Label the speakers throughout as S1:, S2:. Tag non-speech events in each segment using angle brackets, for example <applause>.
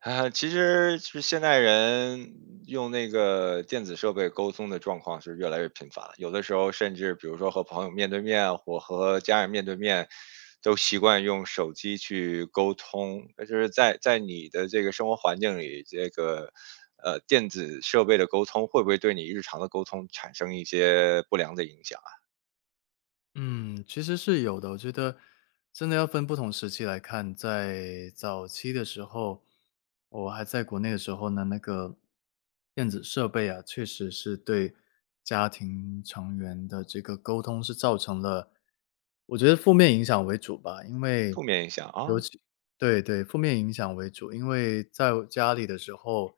S1: <laughs> 其实是现代人用那个电子设备沟通的状况是越来越频繁了，有的时候甚至比如说和朋友面对面或和家人面对面，都习惯用手机去沟通。那就是在你的这个生活环境里，这个电子设备的沟通会不会对你日常的沟通产生一些不良的影响啊？
S2: 嗯，其实是有的。我觉得真的要分不同时期来看，在早期的时候，我还在国内的时候呢，那个电子设备啊，确实是对家庭成员的这个沟通是造成了，我觉得负面影响为主吧。因为
S1: 负面影响啊，
S2: 对，负面影响为主，因为在我家里的时候，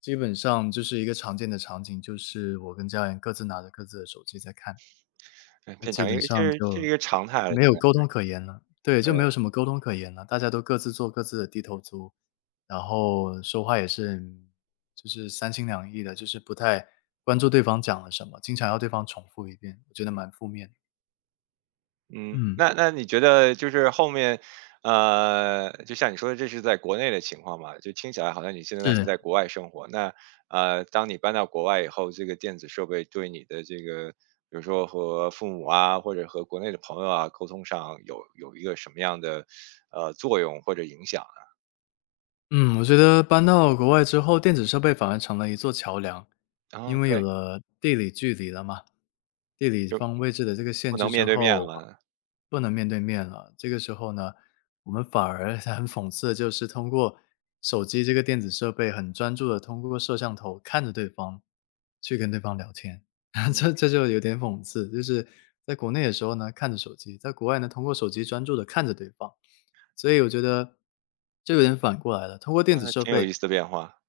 S2: 基本上就是一个常见的场景，就是我跟家人各自拿着各自的手机在看。那
S1: 变
S2: 基
S1: 成一
S2: 本
S1: 个这
S2: 上
S1: 是这是
S2: 就
S1: 一个常态了，
S2: 没有
S1: 现
S2: 沟
S1: 在。
S2: 通可言了。对，就没有什么沟通可言了，大家都各自做各自的低头族，然后说话也是就是三心两意的，就是不太关注对方讲了什么，经常要对方重复一遍，我觉得蛮负面的
S1: 嗯，
S2: 嗯，
S1: 那你觉得就是后面，就像你说的，这是在国内的情况嘛？就听起来好像你现在是
S2: 是。
S1: 在国外生活。那当你搬到国外以后，这个电子设备对你的这个，比如说和父母啊，或者和国内的朋友啊，沟通上有一个什么样的作用或者影响
S2: 嗯，我觉得搬到国外之后，电子设备反而成了一座桥梁，
S1: 啊？啊，
S2: 因为有
S1: 对，
S2: 了地理距离了嘛，地理
S1: 就
S2: 方位置的这个限
S1: 不
S2: 制
S1: 能面
S2: 之
S1: 对面
S2: 后，
S1: 了。
S2: 不能面对面了。这个时候呢，我们反而 <laughs> 很讽刺的就是通过手机这个电子设备，很专注的通过摄像头看着对方，去跟对方聊天，<laughs>
S1: 嗯，
S2: 这就有点讽刺。就是在国内的时候呢，看着手机，在国外呢，通过手机专注的看着对方。所以我觉得就有点反过来了，通过电子
S1: 那
S2: 设
S1: 挺有意
S2: 备，
S1: 思的变化，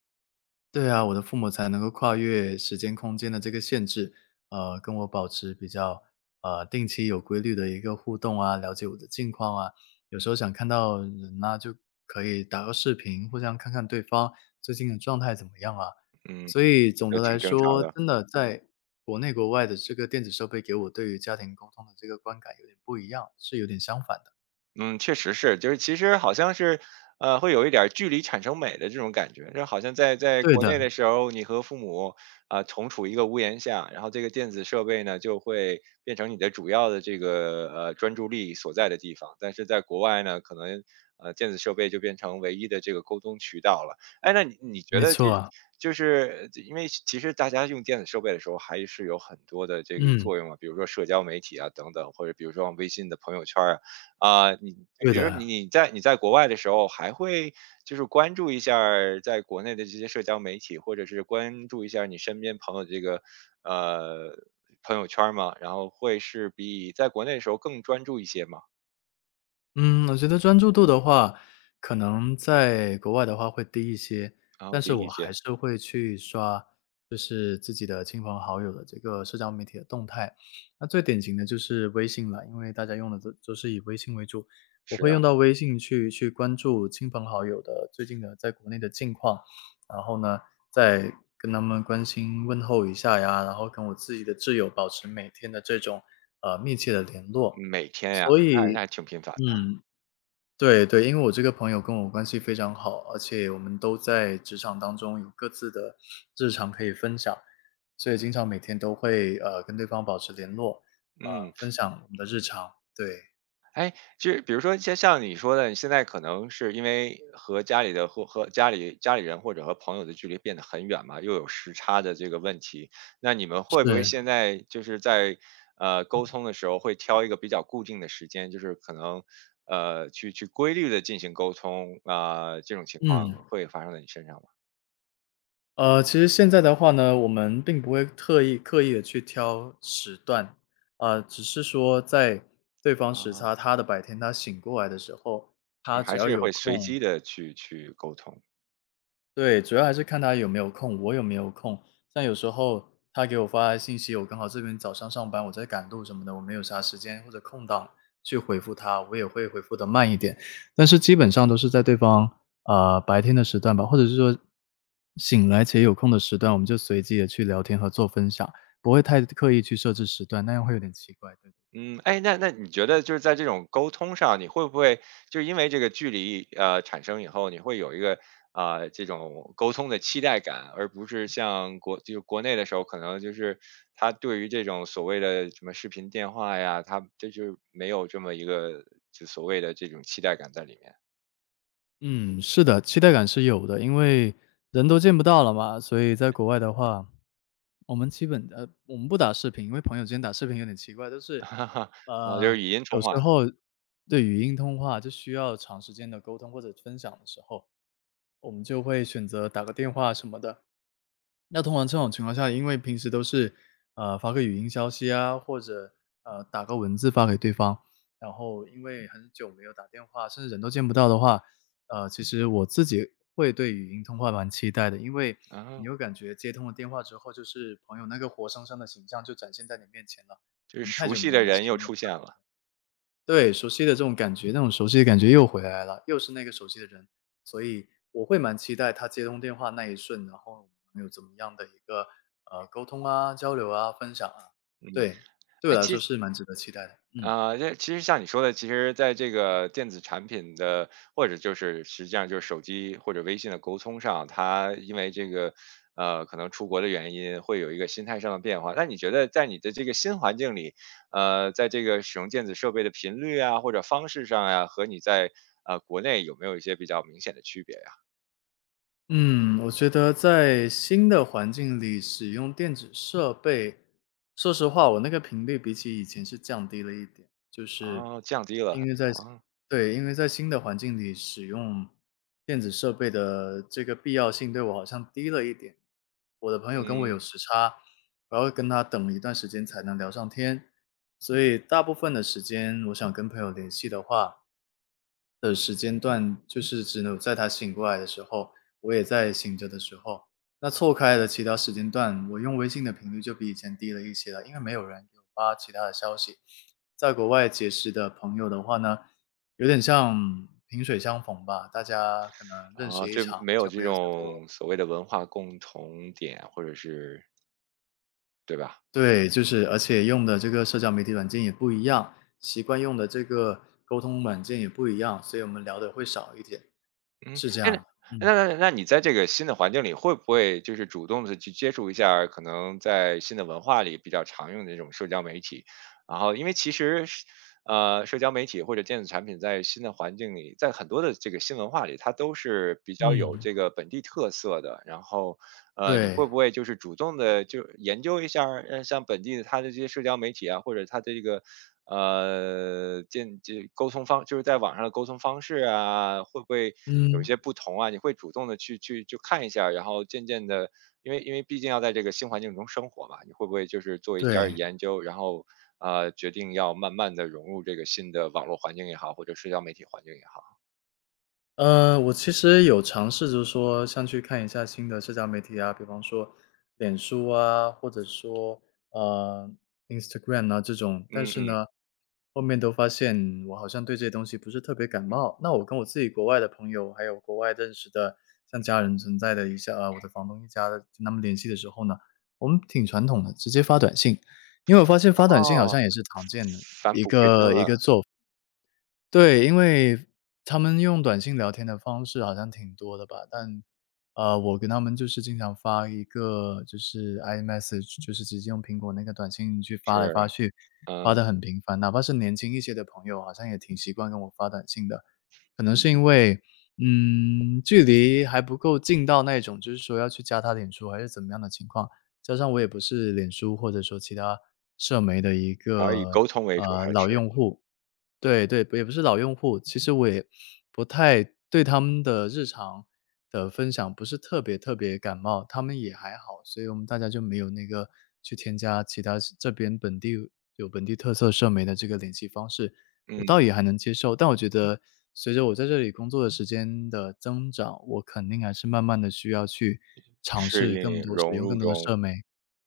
S2: 对啊，我的父母才能够跨越时间空间的这个限制，跟我保持比较，定期有规律的一个互动啊，了解我的近况啊。有时候想看到人呐，就可以打个视频，互相看看对方最近的状态怎么样啊。
S1: 嗯，
S2: 所以总
S1: 也
S2: 的来
S1: 挺正常
S2: 说，
S1: 的。
S2: 真的在国内国外的这个电子设备给我对于家庭沟通的这个观感有点不一样，是有点相反的。
S1: 嗯，确实是，就是其实好像是，会有一点儿距离产生美的这种感觉，就好像在
S2: 对
S1: 国
S2: 的，
S1: 内的时候，你和父母啊、同处一个屋檐下，然后这个电子设备呢就会变成你的主要的这个专注力所在的地方，但是在国外呢，可能电子设备就变成唯一的这个沟通渠道了。哎，那你你觉
S2: 没
S1: 得这
S2: 错，啊。
S1: 就是因为其实大家用电子设备的时候，还是有很多的这个
S2: 嗯。
S1: 作用啊，比如说社交媒体啊等等，或者比如说微信的朋友圈啊。啊，你就
S2: 对
S1: 比如说你
S2: 的，
S1: 你在你在国外的时候，还会就是关注一下儿在国内的这些社交媒体，或者是关注一下儿你身边朋友的这个呃朋友圈儿吗？然后会是比在国内的时候更专注一些吗？
S2: 嗯，我觉得专注度的话，可能在国外的话会低一些，
S1: 然后
S2: 但是
S1: 第一
S2: 我还
S1: 些
S2: 是会去刷，就是自己的亲朋好友的这个社交媒体的动态。那最典型的就是微信了，因为大家用的都是以微信为主，我
S1: 是
S2: 会用
S1: 啊
S2: 到微信去关注亲朋好友的最近的在国内的近况，然后呢，再跟他们关心问候一下呀，然后跟我自己的挚友保持每天的这种密切的联络。
S1: 每天呀，
S2: 所
S1: 那那
S2: 以
S1: 还挺频繁的，
S2: 嗯，对,因为我这个朋友跟我关系非常好，而且我们都在职场当中有各自的日常可以分享，所以经常每天都会跟对方保持联络，呃，
S1: 嗯。
S2: 分享我们的日常。对，
S1: 哎，就实比如说像像你说的，你现在可能是因为和家里的或和家里人或者和朋友的距离变得很远嘛，又有时差的这个问题，那你们会不会
S2: 是，
S1: 现在就是在沟通的时候会挑一个比较固定的时间，就是可能去规律的进行沟通啊、这种情
S2: 嗯，
S1: 况会发生在你身上吗？
S2: 其实现在的话呢，我们并不会特意刻意的去挑时段，啊，只是说在对方时
S1: 啊，
S2: 差他的白天他醒过来的时候，
S1: 就
S2: 他只
S1: 还
S2: 要
S1: 是
S2: 有
S1: 会随
S2: 空，
S1: 机的去沟通。
S2: 对，主要还是看他有没有空，我有没有空。像有时候他给我发信息，我刚好这边早上上班，我在赶路什么的，我没有啥时间或者空档去回复他，我也会回复的慢一点。但是基本上都是在对方白天的时段吧，或者是说醒来且有空的时段，我们就随机的去聊天和做分享，不会太刻意去设置时段，那样会有点奇怪。对。
S1: 嗯，哎，那你觉得就是在这种沟通上，你会不会就是因为这个距离产生以后，你会有一个啊这种沟通的期待感，而不是像国就是国内的时候，可能就是他对于这种所谓的什么视频电话呀，他这就是没有这么一个就所谓的这种期待感在里面，
S2: 嗯，是的，期待感是有的，因为人都见不到了嘛，所以在国外的话，我们基本我们不打视频，因为朋友之间打视频有点奇怪，就是
S1: <laughs> 啊，哦就
S2: 呃，
S1: 是语音
S2: 有
S1: 通
S2: 时
S1: 话，
S2: 候对语音通话就需要长时间的沟通或者分享的时候，我们就会选择打个电话什么的。那通常这种情况下，因为平时都是，发个语音消息啊，或者，打个文字发给对方，然后因为很久没有打电话，甚至人都见不到的话，其实我自己会对语音通话蛮期待的，因为
S1: 啊，
S2: 你会感觉接通了电话之后，就是朋友那个活生生的形象就展现在你面前了。
S1: 就
S2: 我
S1: 是
S2: 们太
S1: 熟
S2: 久
S1: 悉
S2: 没
S1: 的
S2: 联系，
S1: 人又
S2: 没有
S1: 出现了，
S2: 对，熟悉的这种感觉，那种熟悉的感觉又回来了，又是那个熟悉的人，所以我会蛮期待他接通电话那一瞬，然后能有怎么样的一个沟通啊、交流啊、分享啊，
S1: 嗯，
S2: 对，对我
S1: 哎，
S2: 来
S1: 其
S2: 说
S1: 实
S2: 是蛮值得期待的，嗯。
S1: 啊，这其实像你说的，其实在这个电子产品的，或者就是实际上就是手机或者微信的沟通上，它因为这个，可能出国的原因，会有一个心态上的变化。那你觉得在你的这个新环境里，在这个使用电子设备的频率啊，或者方式上呀、和你在国内有没有一些比较明显的区别呀、
S2: 嗯，我觉得在新的环境里使用电子设备，说实话，我那个频率比起以前是降低了一点，就是
S1: 啊？降低了
S2: 因
S1: 很
S2: 为
S1: 多
S2: 在
S1: 啊。
S2: 对，因为在新的环境里使用电子设备的这个必要性对我好像低了一点。我的朋友跟我有
S1: 嗯，
S2: 时差，我要跟他等一段时间才能聊上天，所以大部分的时间，我想跟朋友联系的话，的时间段，就是只有在他醒过来的时候，我也在醒着的时候。那错开的其他时间段，我用微信的频率就比以前低了一些了，因为没有人给我发其他的消息。在国外结识的朋友的话呢，有点像萍水相逢吧，大家可能认识
S1: 啊，
S2: 一
S1: 就
S2: 场
S1: 没有
S2: 就
S1: 这
S2: 没有再多
S1: 种所谓的文化共同点，或者是对吧？
S2: 对，就是而且用的这个社交媒体软件也不一样，习惯用的这个沟通软件也不一样，所以我们聊的会少一点，
S1: 嗯，
S2: 是这
S1: 哎，
S2: 样
S1: 那
S2: 的。嗯，
S1: 那那那你在这个新的环境里，会不会就是主动的去接触一下儿可能在新的文化里比较常用的这种社交媒体？然后因为其实是社交媒体或者电子产品在新的环境里，在很多的这个新文化里，它都是比较有
S2: 嗯，
S1: 这个本地特色的，然后你
S2: 对。
S1: 会不会就是主动的就研究一下儿，呃，像本地的它的这些社交媒体啊，或者它的这个，建这沟通方就是在网上的沟通方式啊，会不会有一
S2: 嗯，
S1: 些不同啊？你会主动的去看一下儿然后渐渐的，因为毕竟要在这个新环境中生活嘛，你会不会就是做一点儿
S2: 对。
S1: 研究，然后，决定要慢慢的融入这个新的网络环境也好，或者社交媒体环境也好？
S2: 我其实有尝试就是说，像去看一下新的社交媒体啊，比方说脸书啊，或者说，呃，Instagram 啊这种。但
S1: 嗯
S2: 是
S1: 嗯，
S2: 呢，后面都发现我好像对这些东西不是特别感冒。那我跟我自己国外的朋友，还有国外认识的像家人存在的一些啊，我的房东一家的，跟他们联系的时候呢，我们挺传统的，直接发短信。因为我发现发短信好
S1: 哦，
S2: 像也是常见的，
S1: 返璞归真了，
S2: 对，因为他们用短信聊天的方式好像挺多的吧，但，我跟他们就是经常发一个就是 iMessage,就是直接用苹果那个短信去发来
S1: 是，
S2: 发去，
S1: 嗯
S2: 发的很频繁。哪怕是年轻一些的朋友，好像也挺习惯跟我发短信的。可能是
S1: 嗯。
S2: 因为，嗯，距离还不够近到那种，就是说要去加他脸书还是怎么样的情况。加上我也不是脸书或者说其他社媒的一
S1: 然后以
S2: 个，
S1: 沟通为主还是
S2: 老用户，对,也不是老用户，其实我也不太对他们的日常的分享不是特别特别感冒，他们也还好，所以我们大家就没有那个去添加其他这边本地有本地特色社媒的这个联系方式，我
S1: 嗯，
S2: 倒也还能接受。但我觉得随着我在这里工作的时间的增长，我肯定还是慢慢的需要去尝
S1: 适
S2: 试更
S1: 应、
S2: 多使
S1: 融
S2: 用
S1: 入
S2: 更多的
S1: 中，
S2: 社媒，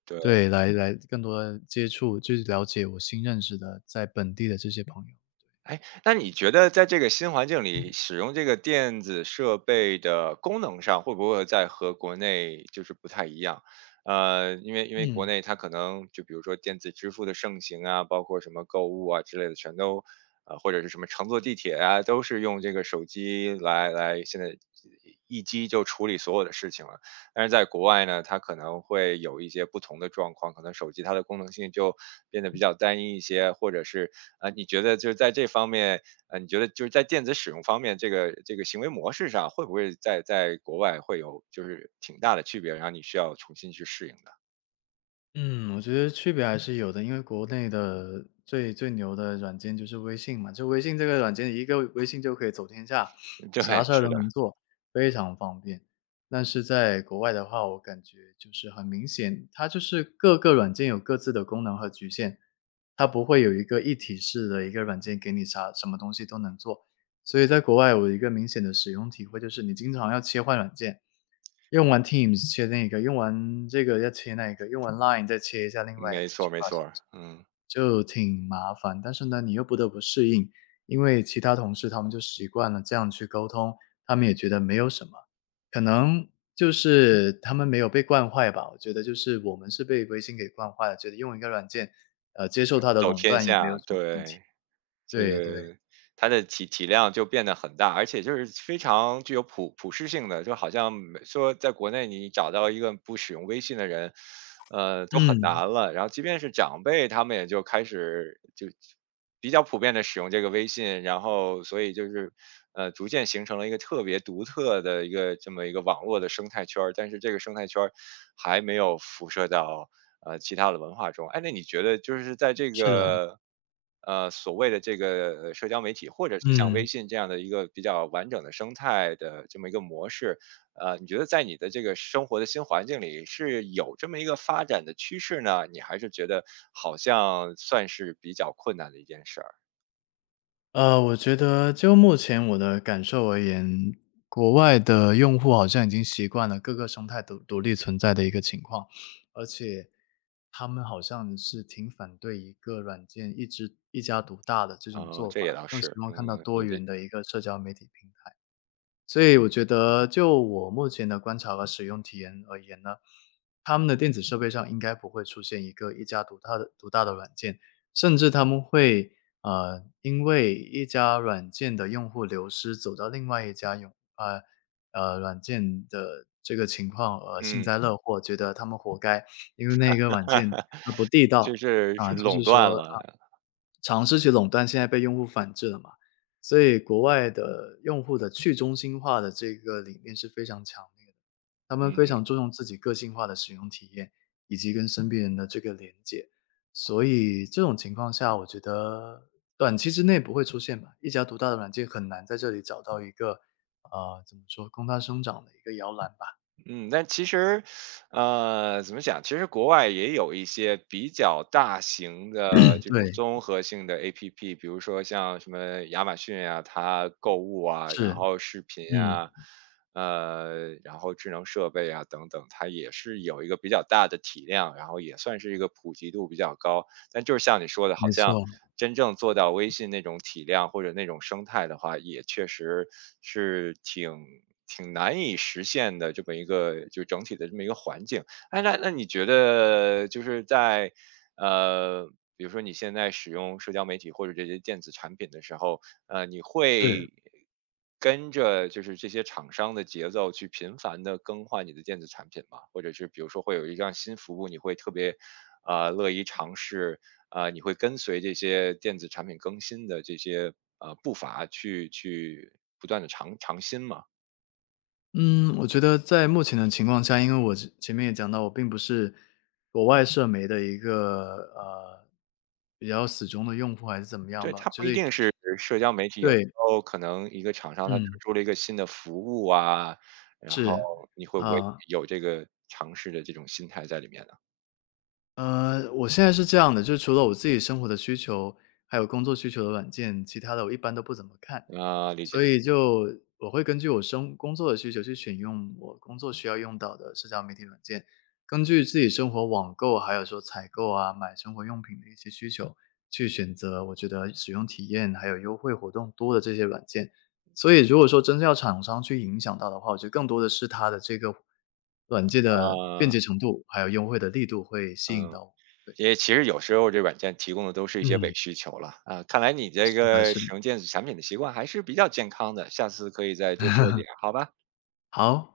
S1: 对。
S2: 对，来来更多的接触，去了解我新认识的在本地的这些朋友，
S1: 哎，那你觉得在这个新环境里，使用这个电子设备的功能上，会不会在和国内就是不太一样？因为国
S2: 嗯。
S1: 内它可能就比如说电子支付的盛行啊，包括什么购物啊之类的，全都或者是什么乘坐地铁啊，都是用这个手机来，现在一机就处理所有的事情了。但是在国外呢，它可能会有一些不同的状况，可能手机它的功能性就变得比较单一一些，或者是你觉得就是在这方面，你觉得就是在电子使用方面，这个行为模式上，会不会在国外会有就是挺大的区别，然后你需要重新去适应的？
S2: 嗯，我觉得区别还是有的，因为国内的最最牛的软件就是微信嘛，就微信这个软件，一个微信就可以走天下，
S1: <laughs> 对，
S2: 啥事儿
S1: 是
S2: 都能
S1: 的，
S2: 做，非常方便。但是在国外的话，我感觉就是很明显，它就是各个软件有各自的功能和局限，它不会有一个一体式的一个软件给你啥什么东西都能做。所以在国外有一个明显的使用体会，就是你经常要切换软件，用完 Teams 切那个，用完这个要切那个，用完 Line 再切一下另外一
S1: 没
S2: 个去
S1: 错没
S2: 发消
S1: 错，
S2: 息，
S1: 嗯，
S2: 就挺麻烦。但是呢，你又不得不适应，因为其他同事他们就习惯了这样去沟通，他们也觉得没有什么，可能就是他们没有被惯坏吧。我觉得就是我们是被微信给惯坏了，觉得用一个软件，接受它的
S1: 走
S2: 垄
S1: 天
S2: 断也没有
S1: 下，
S2: 什么问题。
S1: 对。这
S2: 对对，
S1: 个它的体量就变得很大，而且就是非常具有普适性的，就好像没说在国内你找到一个不使用微信的人，呃，都很
S2: 嗯，
S1: 难了。然后即便是长辈，他们也就开始就比较普遍的使用这个微信，然后所以就是逐渐形成了一个特别独特的一个这么一个网络的生态圈儿，但是这个生态圈儿还没有辐射到其他的文化中。哎，那你觉得就是在这
S2: 是的，
S1: 个所谓的这个社交媒体，或者是像微
S2: 嗯。
S1: 信这样的一个比较完整的生态的这么一个模式，你觉得在你的这个生活的新环境里是有这么一个发展的趋势呢？你还是觉得好像算是比较困难的一件事儿？
S2: 我觉得就目前我的感受而言，国外的用户好像已经习惯了各个生态独立存在的一个情况，而且他们好像是挺反对一个软件一直一家独大的这种
S1: 哦，
S2: 做
S1: 这也
S2: 法，
S1: 倒
S2: 更希
S1: 是，
S2: 望
S1: 嗯，
S2: 看到多
S1: 有这
S2: 元的一个社交媒体平台。所以我觉得就我目前的观察和使用体验而言呢，他们的电子设备上应该不会出现一个一家独大的软件，甚至他们会因为一家软件的用户流失，走到另外一家用软件的这个情况而幸
S1: 嗯，
S2: 灾乐祸，觉得他们活该，因为那个软件它
S1: <laughs>
S2: 不地
S1: 就
S2: 道
S1: 是
S2: 啊，
S1: 是
S2: 就
S1: 垄
S2: 是
S1: 断
S2: 说
S1: 了，
S2: 啊尝试去垄断现在被用户反制了嘛。所以国外的用户的去中心化的这个理念是非常强烈的，他们非
S1: 嗯
S2: 常注重自己个性化的使用体验，以及跟身边人的这个连接。所以这种情况下，我觉得短期之内不会出现吧，一家独大的软件很难在这里找到一个，怎么说，供它生长的一个摇篮吧。
S1: 嗯，但其实，呃，怎么讲？其实国外也有一些比较大型的这种
S2: 对，
S1: 综合性的 APP，比如说像什么亚马逊啊，它购物啊，然
S2: 是，
S1: 后视频
S2: 嗯，
S1: 啊，然后智能设备啊等等，它也是有一个比较大的体量，然后也算是一个普及度比较高。但就是像你说的，
S2: 没
S1: 好像
S2: 错，
S1: 真正做到微信那种体量或者那种生态的话，也确实是挺挺难以实现的这么一个就整体的这么一个环境。哎，那你觉得就是在呃，比如说你现在使用社交媒体或者这些电子产品的时候，你
S2: 是。
S1: 会跟着就是这些厂商的节奏去频繁的更换你的电子产品吗？或者是比如说会有一项新服务，你会特别乐意尝试，啊，你会跟随这些电子产品更新的这些步伐去不断的尝尝新嘛。
S2: 嗯，我觉得在目前的情况下，因为我之前面也讲到，我并不是国外社媒的一个比较死忠的用户还是怎么样
S1: 对，
S2: 吧，
S1: 它不
S2: 所
S1: 一
S2: 以
S1: 定是社交媒体，有时
S2: 对，
S1: 候可能一个厂商它推
S2: 嗯，
S1: 出了一个新的服务啊，然后
S2: 是，
S1: 你会不会
S2: 啊、
S1: 有这个尝试的这种心态在里面呢？
S2: 我现在是这样的，就是除了我自己生活的需求，还有工作需求的软件，其他的我一般都不怎么看。
S1: 啊，理解
S2: 所
S1: 理解
S2: 以就我会根据我生工作的需求去选用我工作需要用到的社交媒体软件，根据自己生活网购，还有说采购啊、买生活用品的一些需求，去选择我觉得使用体验还有优惠活动多的这些软件。所以如果说真正要厂商去影响到的话，我觉得更多的是它的这个软件的便捷
S1: 啊。
S2: 程度，还有优惠的力度会吸引到我，对。
S1: 因为其实有时候这软件提供的都是一些
S2: 嗯，
S1: 伪需求了啊，看来你这
S2: 是的
S1: 个
S2: 是的。
S1: 使用电子产品的习惯还是比较健康的，下次可以再多说一点，好吧？
S2: 好。